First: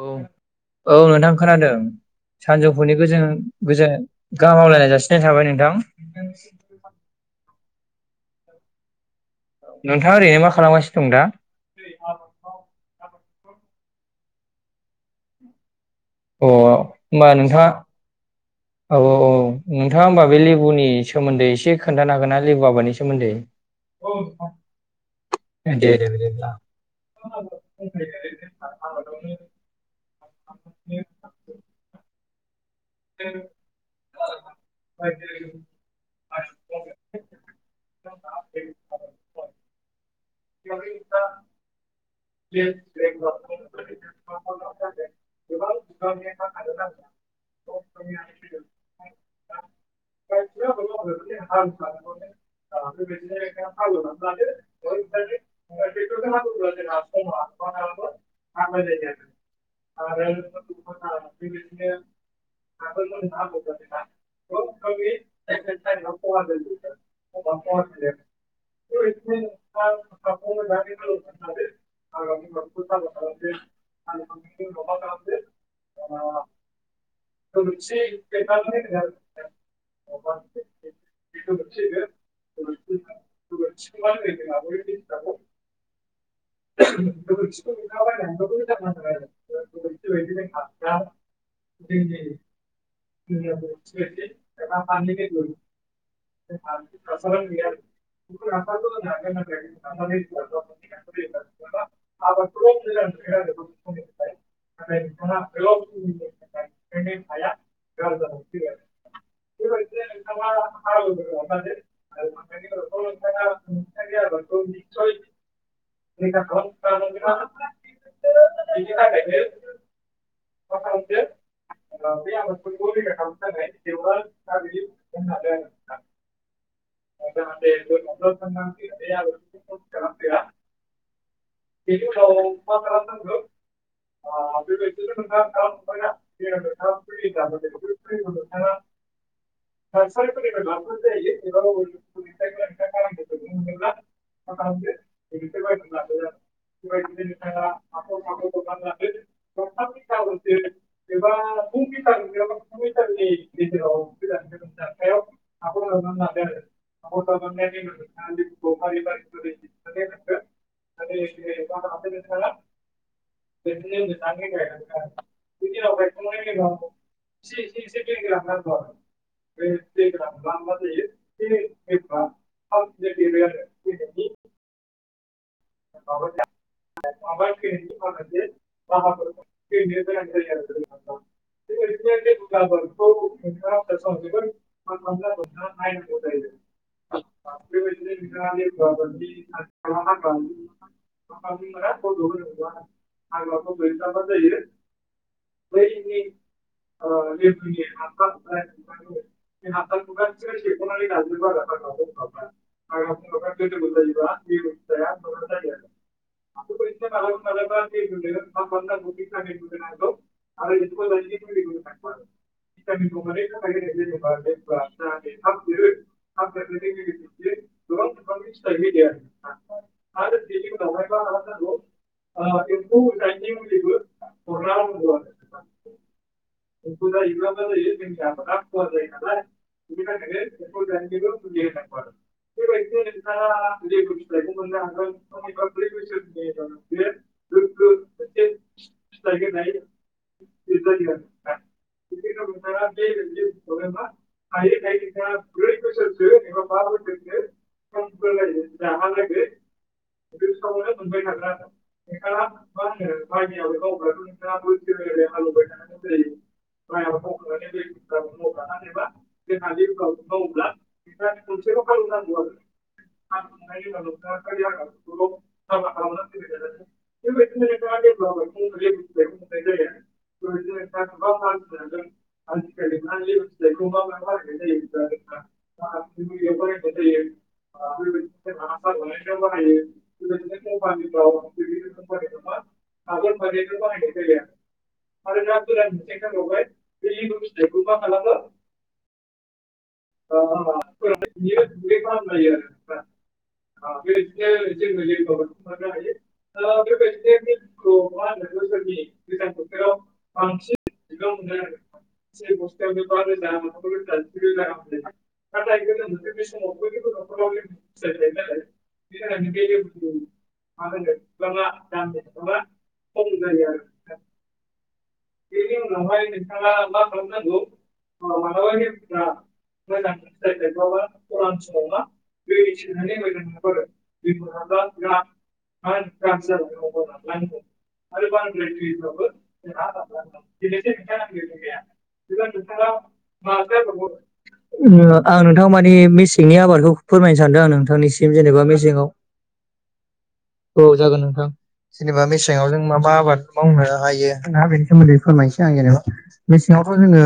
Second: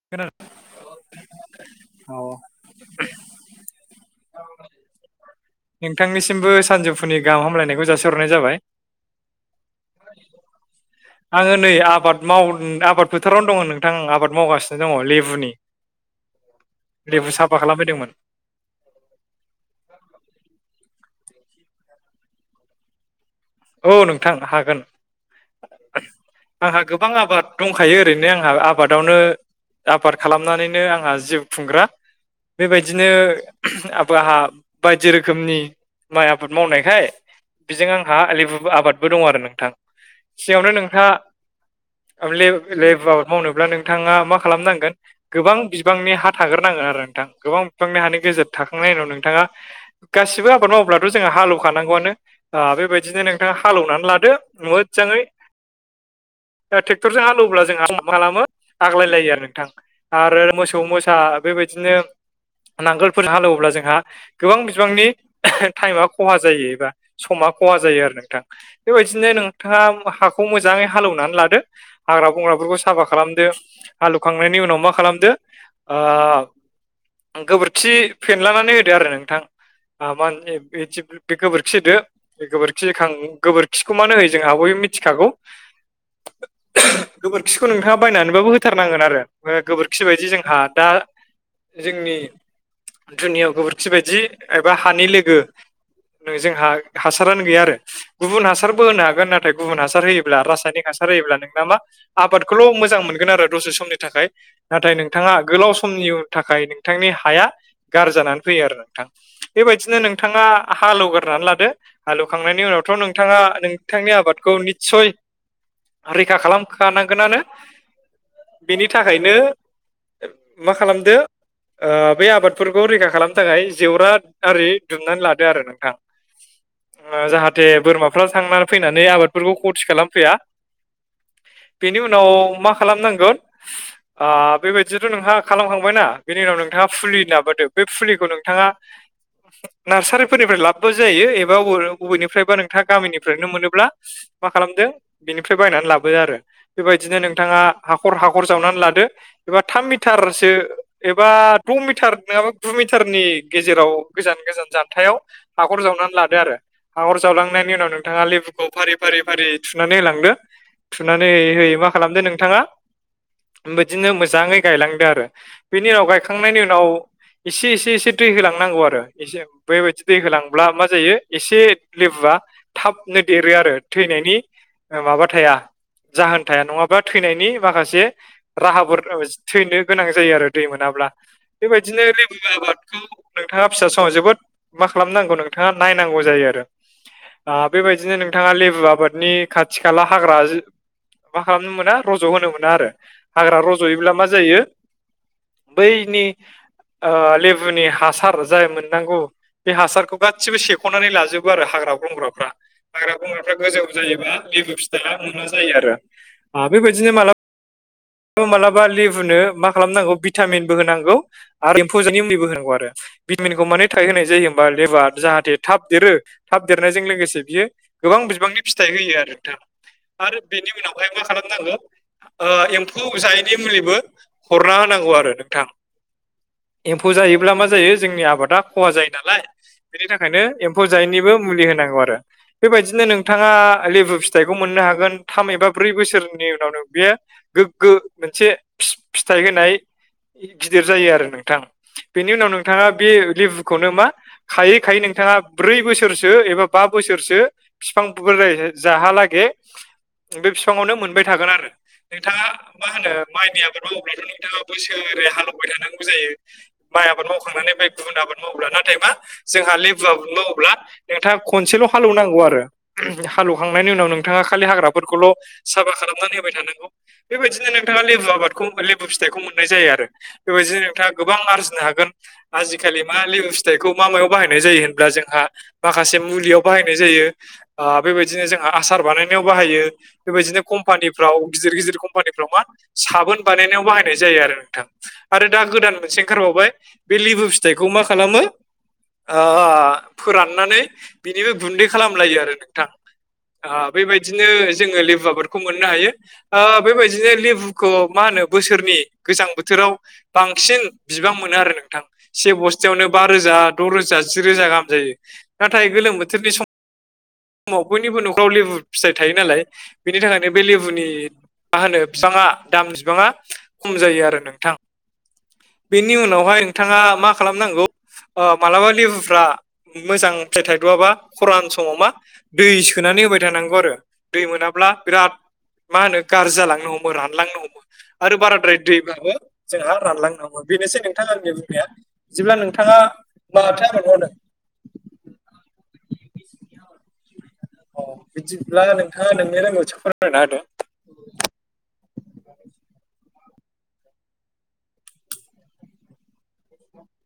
औ औ नोंथां खोनादों। औ सानजौफुनि गोजो-गोजोन गाहामलायनाय जासिनाय थाबाय नोंथां। सानजोफुनि गाहाम हामलायनाय हरनाय जाबाय। नोंथाङा ओरैनो मा खालामगासिनो दं दा आङो नै आबाद माव आबाद फोथारावनो दङ नोंथां आबाद मावगासिनो दङ लेबुनि अ लेबु होमबा साफा नोंथाङा खालामफैदोंमोन औ औ नोंथाङा होमबा बे लेबुनि सोमोन्दै एसे खोन्थानो हागोन ना लेबु आबादनि सोमोन्दै औ नोंथां हागोन। दे दे बिदिब्ला आंहा गोबां आबाद दंखायो ओरैनो आंहा आबादावनो आबाद खालामनानैनो आंहा जिउ खुंग्रा। बेबायदिनो आबो आंहा बायदि रोखोमनि माइ आबाद मावनायखाय बेजों आंहा आ लेबु आबादबो दं आरो नोंथां सिंगावनो नोंथा लेब-लेबु आबाद मावनोब्ला नोंथाङा मा खालामनांगोन गोबां बिबांनि हा थाग्रोनांगोन आरो। नोंथां गोबां बिफांनि हानि गोेजेर थाखांनायनि उनाव नोंथाङा गासिबो आबाद मावब्लाथ' जों हालौखानांगोन। गोन आ बे बायदिनो नों ना हालौनानै लादओ मोजाङै टेकटर जों हालेवोब्ला जों मा खालामो आग्लायलायो आरो ना आरो मोसौ मोसा बेबायदिनो नांगोलफोरनो हालेवोब्ला जोंहा गोबां बिबांनि टाइमा खहा जायो एबा समा खहा जायो आरो नोंथां बेबायदिनो नोंथाङा हाखौ मोजाङै हालेवनानै लादो। हाग्रा बंग्राफोरखौ साफा खालामदो हालौवखांनायनि उनाव मा खालामदो ओ- गोबोरखि फेनलानानै होदो आरो नोंथां। ओ मा होनो बे गोबोरखिदो बे गोबोरखि गोबोरखिखौ मानो होयो जोंहा बयबो मिथिखागौ। गोबोरखिखौ नोंथाङा बायनानैबाबो होथारनांगोन आरो गोबोरखि बायदि जोंहा दा जोंनि दुनियाव गोबोरखि बायदि एबा हानि लोगो नों जोंहा हासारानो गैया आरो। गुबुन हासारबो होनो हागोन नाथाय गुबुन हासार होयोब्ला रासायनिक हासार जायोब्ला नोंना मा आबादखौल' मोजां मोनगोन आरो दसे समनि थाखाय नोंथाङा गोलाव समनि [unintelligible] थाखाय नोंथांनि हाया गारजिजानानै फैयो आरो नोंथां बेबायदिनो नोंथाङा हालौ [unintelligible] लादो हालौवखांनायनि उनावथ' नोंथाङा नोंथांनि आबादखौ निसय। रैखा खालामखानांगोनानो बेनि थाखायनो। [unintelligible] मा खालामदो। ओ बे आबादफोरखौ रैखा खालामनो थाखाय जेवराद आरि दुमनानै लादो आरो नोंथां। [unintelligible] ओ जाहाथे बोरमाफ्रा थांनानै फैनानै आबादफोरखौ खथि खालामफैया। [inaudible] बेनि उनाव मा खालामनांगौ आ बेबायदिथ' बेबादिनो नोंहा नोंथाङा खालामखांबायना बेनि [unintelligible] [unintelligible] उनाव नोंथाङा फुलि होनना बोदो बे फुलिखौ नोंथाङा नोंथाङा नादसारिफोरनिफाय लाबोबानो जायो। बबेनिफ्राय? बो नोंथाङा गामिनिफ्रायनो मोनोब्ला मा खालामदो बेनिफ्राय बायनानै लाबोदो आरो बेबायदिनो नोंथां। आ हाखर-हाखर जावनानै लादो एबा थाम मिटारसो एबा द' मिटार नङाबा। गु मिटारनि गेजेराव गोजान-गोजान जथायाव हाखर जावनानै लादो आरो। जावलांनायनि उनाव नोंथाङा लेबुखौ फारि-फारि फारियै थुनानै लांदो। थुनानै होयै-होयै मा खालामदो नोंथाङा बिदिनो मोजाङै गायलांदो आरो बेनि उनाव गायखांनायनि उनाव। एसे-एसे-एसे दै होलांनांगौ आरो एसे बेबायदि दै होलांब्ला मा जायो एसे लेबुआ थाबनो देरो आरो थैनायनि ओ माबा थाया। जाहोन थाया नङाबा थैनायनि माखासे राहाफोर [unintelligible] थैनो गोनां जायो आरो दै। मोनाब्ला बेबायदिनो लेबु आबादखौ नोंथाङा फिसा समाव जोबोद मा खालामनांगौ नोंथाङा। [unintelligible] नायनांगौ जायो आरो आ बेबायदिनो नोंथाङा लेबु आबादनि खाथि खाला हाग्रा ग्राजो। मा खालामनो मोना रज' होनो मोना आरो हाग्रा रज'योब्ला मा जायो बैनि। ओ लेबुनि हासार जाय मोननांगौ बे हासारखौ गासोबो सेख'नानै लाजोबो आरो। हाग्रा- बंग्राफ्रा हाग्रा- बंग्राफ्रा गोजौ जायोबा लेबु। [unintelligible] ओ लाब मोना जायो आरो आ बेबायदिनो मालाबा उं मालाबा लेबुनो मा खालामनांगौ भिटामिनबो होनांगौ आरो एम्फौ जोनि मुलिबो होनांगौ आरो। [inaudible] माने थाय होनाय जायो होमबा लेबुवा जाहाथे थाब देरो थाब देरनायजों लोगोसे बियो। गोबां बिबांनि फिथाइ होयो आरो नोंथां। आरो बेनि उनावहाय मा खालामनांगौ ओ एम्फौ खौ जायैनि मुलिबो हरना होनांगौ आरो नोंथां। एम्फौ जायोब्ला मा जायो जोंनि आबादा खहा जायो नालाय। बेनि थाखायनो एम्फौ जायैनिबो मुलि होनांगौ आरो। बेबायदिनो नोंथाङा लेबु फि फिथाइखौ मोननो हागोन थाम एबा ब्रै बोसोरनि उनावनो बे गोग्गो मोनसे फि- फिथाइ होनाय एसे गिदिर जायो आरो नोंथां। बेनि उनाव नोंथाङा बे लेबुखौनो मा खायै-खायै नों थाङा ब्रै बोसोरसो एबा बा बोसोरसो बिफां बोराय जाहालागै बे बिफाङावनो मोनबाय थागोन आरो नोंथाङा। मा होनो माइनि आबाद मावोब्लाथ' नोंथाङा [unintelligible] हालौवबाय थानांगौ जायो माइ आबाद मावखांनानै बे बे गुबुन आबाद मावोब्ला नाथाय मा जोंहा लेबु आबाद मावोब्ला नोंथाङा खनसेल' हालौवनांगौ आरो [unintelligible] हालौवखांनायनि उनाव नोंथाङा खालि हाग्राफोरखौल' साफा खालामनानै होबाय थानांगौ। बेबायदिनो नोंथाङा लेबु आबादखौ लेबु फिथाइखौ मोननाय जाया आरो बेबायदिनो नोंथाङा गोबां आरजिनो हागोन। आजिखालि मा लिबु फिथाइखौ मा मायाव बाहायनाय जायो होनब्ला जोंहा माखासे मुलियाव बाहायनाय जायो। यो आ बेबायदिनो जोंहा आसार बानायनायाव बाहायो बेबायदिनो कम्पानिफ्राव गिदिर गिदिर कम्पानिफ्राव मा साबोन बानायनायाव बाहायनाय जायो आरो नोंथां आरो दा गोदान मोनसे ओंखारबावबाय। बे लिबु फिथाइखौ मा खालामो ओ फोराननानै बिनिबो गुन्दै खालामलायो आरो नोंथां ओ बेबायदिनो जोङो लेबु आबादखौ मोननो हायो। आ बेबायदिनो लेबुखौ मा होनो बोसोरनि गोजां बोथोराव बांसिन बिबां मोनो। नो आरो नोंथां से बस्थायावनो बा रोजा द' रोजा जि रोजा गाहाम जायो नाथाय गोलोम बोथोरनि सम समाव बयनिबो न'खराव लेबु फिथाइ थायो नालाय बिनि थाखायनो बे लेबुनि मा होनो फिफाङा दामनिज बिबाङा खम खम जायो आरो नोंथां। बेनि उनावहाय नोंथाङा मा खालामनांगौ ओ मालाबा लेबुफ्रा उम मोजां फिथाइ थाइद'आबा खरान समाव मा दै सोनानै होबाय थानांग नंगौ आरो दै मोनाब्ला बिराद मा होनो गारज‌ जालांनो हमो रानलांनो हमो आरो बाराद्राय दैब्लाबो जोंहा रानलांनो हमो। बेनोसै नोंथां आंनि बुंनाया बिदिब्ला नोंथाङा माथो आबाद मावदों? उम ओ आं नोंथां माने मेसेंनि आबादखौ फोरमायनो सानदों आं अ नोंथांनिस ओ जेनेबा बिदिब्ला मेसेङाव नोंथाङा नोंनि रोंगौथिखौ फोरमायना होदो औ जागोन नोंथां जेनेबा मेसेङाव जों माबा आबाद मावनो हायो ना बेनि सोमोन्दै फोरमायनोसै आं जेनेबा मेसेङावथ' जोङो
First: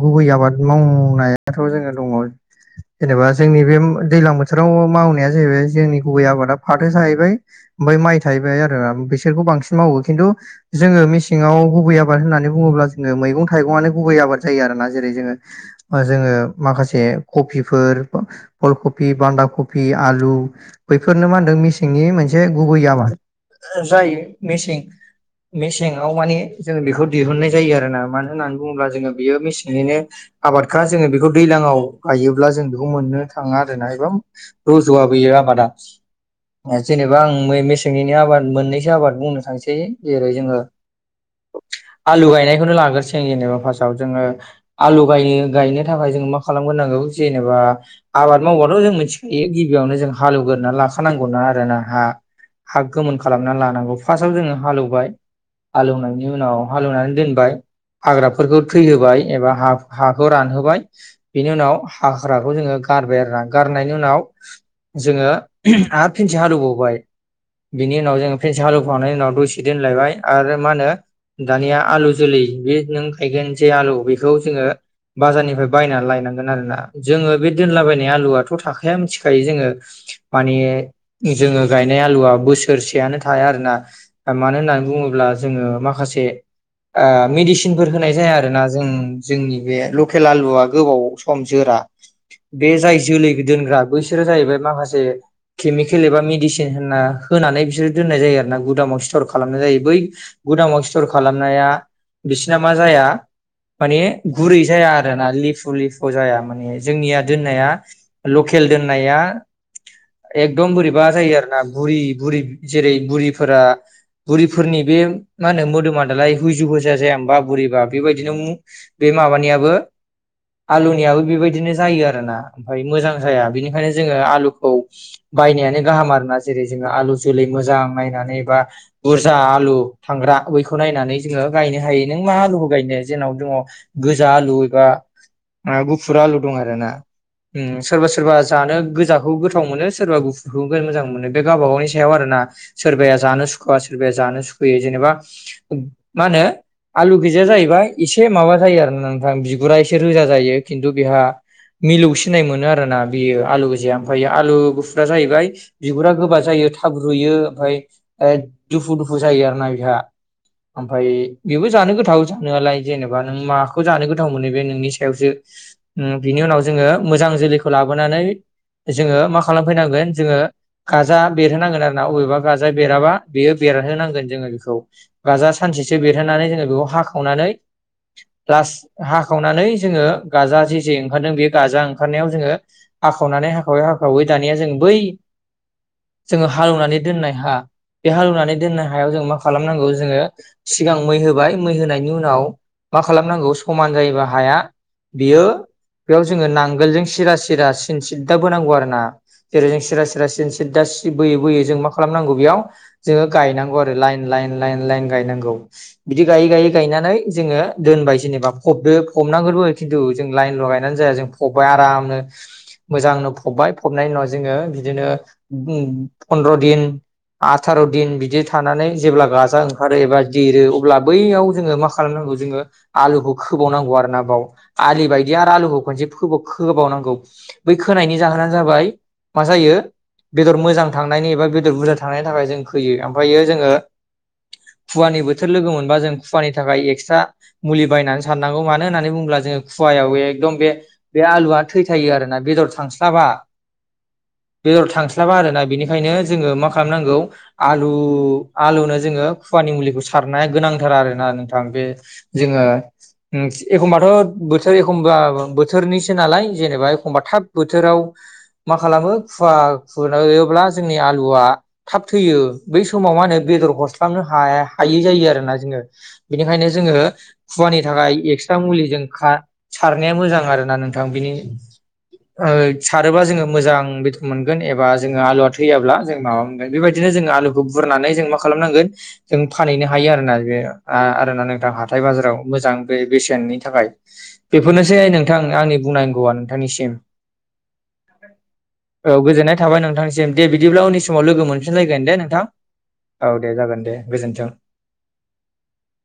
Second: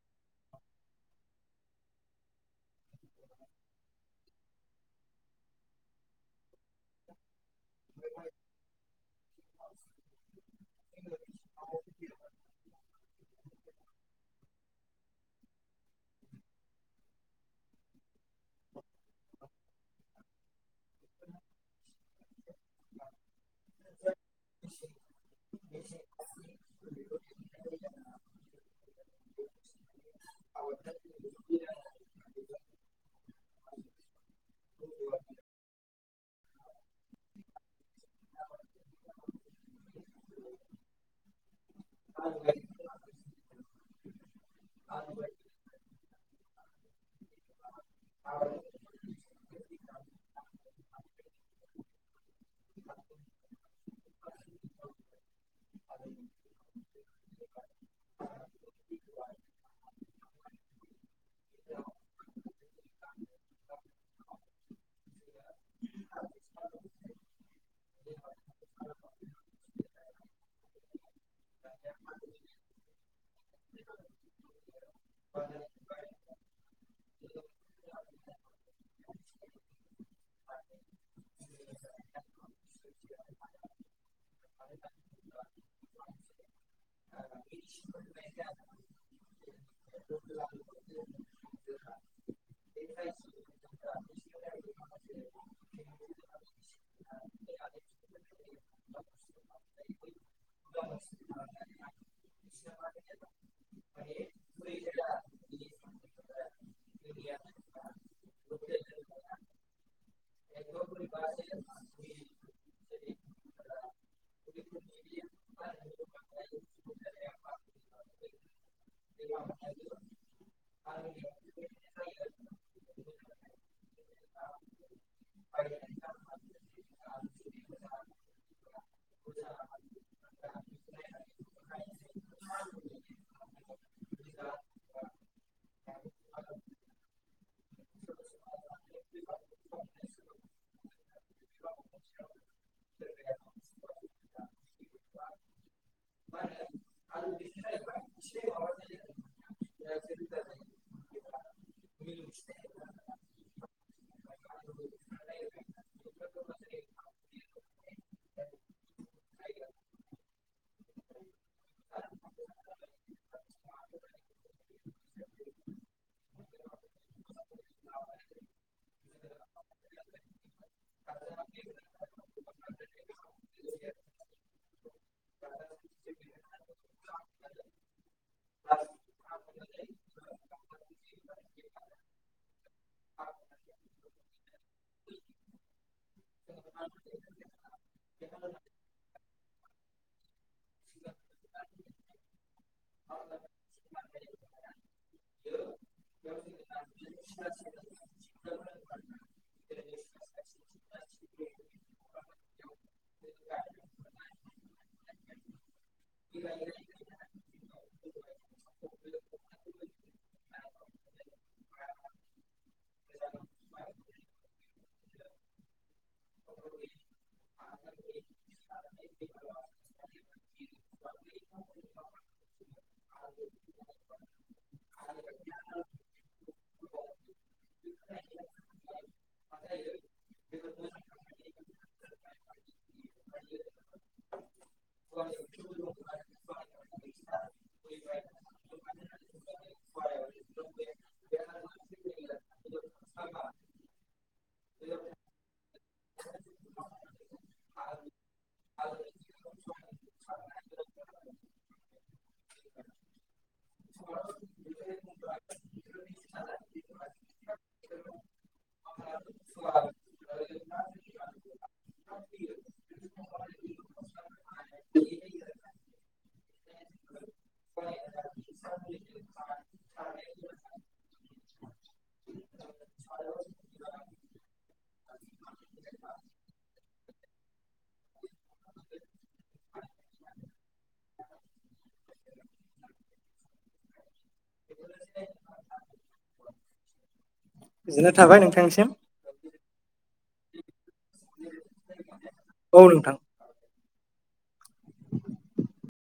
गुबै आबाद बाद मावनायाथ' जोङो दङ जेनेबा जोंनि बे उम ओ दैलां बोथोराव मावनाया जाहैबाय जोंनि गुबै आबादा फाथो जाहैबाय ओमफाय माइ थाहैबाय आरो बिसोरखौ बांसिन मावो खिन्थु जोङो मेसेङाव गुबै आबाद होननानै बुङोब्ला जो ङो मैगं थाइगङानो गुबै आबाद जायो आरोना जेरै जोङो ओ जोङो माखासे कफिफोर [unintelligible] फुलकफि, बान्दाखफि आलु बैफोरनो मा होनदों मेसेंनि मोनसे गुबै आबाद। ओ जायो मेसें मेसेंङाव माने जों बेखौ दिहुननाय जायो आरोना मानो होननानै बुङोब्ला जोङो बेयो मेसेंनिनो आबादखा जोङो बेखौ दैलाङाव गायोब्ला जों बेखौ मोननो थाङा आरोना एबाम रज'आ बेयो आबादा ओ जेनेबा आं बे मेसेंनिनि आबाद मोननैसो आबाद बुंनो थांसै जेरै जोङो [unintelligible] आलु गायनायखौनो लाग्रोसिनोसै आं जेनेबा फार्स्टआव जोङो आलु गाय गायनो थाखाय जों मा खालामग्रोनांगौ जेनेबा आबाद मावबाथ' जों मिथिख ए गिबियावनो जों हाल एवग्रोना लाखानांगौ ना आरो ना हा हा गोमोन खालामना लानांगौ फार्स्टाव जोङो हाल एवबाय हाल एवनायनि उनाव हाल एवनानै दोनबाय। हाग्राफोरखौ थैहोबाय एबा हाख हाखौ रानहोबाय बेनि उनाव हाग्राखौ जोङो गारबाय आरोना गारनायनि उनाव जोङो आरो फिन्से हाल एवबावबाय। बिनि उनाव जोङो फिनसे हाल एवखांनायनि उनाव दसे दोनलायबाय आरो मा होनो दानिया आलु जोलै बे नों गायगोन जे आलु बेखौ जोङो बाजारनिफ्राय बायनानै लायनांगोन आरोना जोङो बे दोनलाबायनाय आलुआथ' थाख खाया मिथिखायो जोङो माने जोङो गायनाय आलुवा बोसोरसेयानो थाया आरोना मानो होननानै बुङोब्ला जोङो माखासे ओ मेडिसिनफोर होनाय जाया आरोना जों जोंनि बे लकेल आलुआ गोबाव सम जोरा। बे जायस दोनग्रा बैसोरो जाहैबाय माखासे केमिकेल एबा मेडिसिन होनना होनानै बिसोरो दोननाय जायो आरो ना गुदामाव स्थर खालामनाय जायो बै गुदामाव स्थर खालामनाया बिसिना मा जाया माने गुरै जाया आरोना लिफु लिफु जाया माने जोंनिया दोननाया लकेल दोननाया एकदम बोरैबा जायो आरो ना बुरि बुरि जेरै बुरिफोरा बुरिफोरनि बे मा होनो मोदोमा दालाय हुइजु हुइजा जाया होनबा बुरिबा बेबायदिनो बे माबानियाबो आलुनियाबो बेबायदिनो जायो आरो ना ओमफाय मोजां जाया बेनिखायनो जोङो आलुखौ बायनायानो गाहाम आरोना जेरै जोङो आलु जोलै मोजां नायनानै बा बुरजा आलु थांग्रा बैखौ नायनानै जों गायनो हायो नों मा आलुखौ गायनो बिदिनो जोंनाव दङ गोजा आलु एबा गुफुर आलु दं आरोना ओम सोरबा सोरबा जानो गोजाखौ गोथाव मोनो सोरबा गुफुरखौ मोजां मोनो। बे गावबा गावनि सायाव आरोना सोरबाया जानो सुखुवा सोरबाया जानो सुखुयो जेनेबा मा होनो आलु गैजाया जाहैबाय एसे माबा जायो आरो नोंथां बि गुरासे रोजा जायो खिन्थु बेहा मिलौ सिननाय मोनो आरोना बेयो आलु गोजाया ओमफाय आलु गुफुरा जाहैबाय बिगुरा गोबा जायो थाब रुइयो ओमफाय ओ दुफु दुफु जायो आरो ना बेहा ओमफाय बेबो जानो गोथाव जानोलाय जेनेबा नों माखौ जानो गोथाव मोनो बे नोंनि सायावसो ओम बिनि उनाव जोङो मोजां जोलैखौ लाबोनानै जोङो मा खालामफैनांगोन जोङो गाजा बेरहोनांगोन आरोना अबेबा गाजा बेराबा बेयो बेरहोनांगोन जोङो बेखौ गाजा सानसेसो बेरहोनानै जोङो बेखौ हाखावनानै लास हाखावनानै जोङो गाजा जे जे ओंखारदों बेयो गाजा ओंखारनायाव जोङो आाखावनानै हाखावै हाखावै दानिया जों बै जोङो हालेवनानै दोननाय हा बे हालेवनानै दोननाय हायाव जों मा खालामनांगौ जोङो सिगां मै होबाय मै होनायनि उनाव मा खालामनांगौ समान जायोबा हाया बियो बेयाव जोङो नां जों सिरा सिरा सिन सिददा बोनांगौ आरोना। जेरै जों सिरा सेरा सिदा सि बोयै बोयै जों मा खालामनांगौ बेयाव जोङो गायनांगौ आरो लाइन ला इन लाइन लाइन गायनांगौ बिदि गायै गायै गायनानै जो ङो दोनबाय जेनेबा फबदो फबनांगोनबो खिन्थु जों लाइनल' गायनानै जाया जों फबबाय आरामनो मोजांनो फबबाय फबनायनि उनाव जोङो बिदिनो फन्द्र' दिन आथार' दिन बिदि थानानै जेब्ला गाजा ओंखारो एबा देरो अब्ला बैयाव जोङो मा खालामनां गौ जोङो आलुखौ गोबाव नांगौ आरो ना बाव आलि बायदि आरो आलुखौ खनसे खोबाव खोबावनांगौ बै खोनायनि जाहोनानो जाबाय मा जायो बेदर मोजां थांनायनि एबा बेदर बुरजा थांनायनि थाखाय जों खोयो ओमफायो जोङो खुवानि बोथोर लोगो मोनबा जों खुवानि थाखाय एक्सट्रा मुलि बायनानै साननांगौ मानो होननानै बुङोब्ला जोङो खुवायाव एकदम बे बे आलुआ थैथायो आरोना बेदर थांस्लाबा बेदर थांस्लाबा आरोना बेनिखायनो जोङो मा खालामनांगौ आलु आलुनो जोङो खुवा आनि मुलिखौ सारनाया गोनांथार आरो ना नोंथा। ओ बे जोङो उम एखमबाथ' बोथोर एखमबाबो बोथोरनिसो नालाय जेनेबा एखमबा थाब बोथोराव मा खालामो खुवा खुयोब्ला जोंनि आलुआ थाब थैयो बै समाव मा होनो बेदर हरस्लाबनो हाया हायै जायो आरोना जोङो बिनिखायनो जोङो खुवानि थाखाय एक्सट्रा मुलिजों खा सारनाया मोजां आरो ना नोंथां बिनि ओ सारोब्ला जोङो मोजां बेदर मोनगोन एबा जोङो आलुवा थैयाब्ला जों माबा मोनगोन बेबायदि नो जोङो आलुखौ बुरनानै जों मा खालामनांगोन जों फानहैनो हायो आरोना बेयो आ रोना नोंथां हाथाय बाजाराव मोजां बे-बेसेननि थाखाय बेफोरनोसै नों थां आंनि बुंनांगौआ नोंथांनिसिम गोजोननाय थाबाय नोंथांनिसिम औ गोजोननाय थाबाय नोंथां सिम दे बिदिब्ला उननि समाव लोगो मोनफिनलायगोन दे नोंथां औ नोंथां औ दे जागोन दे गोजोन्थों।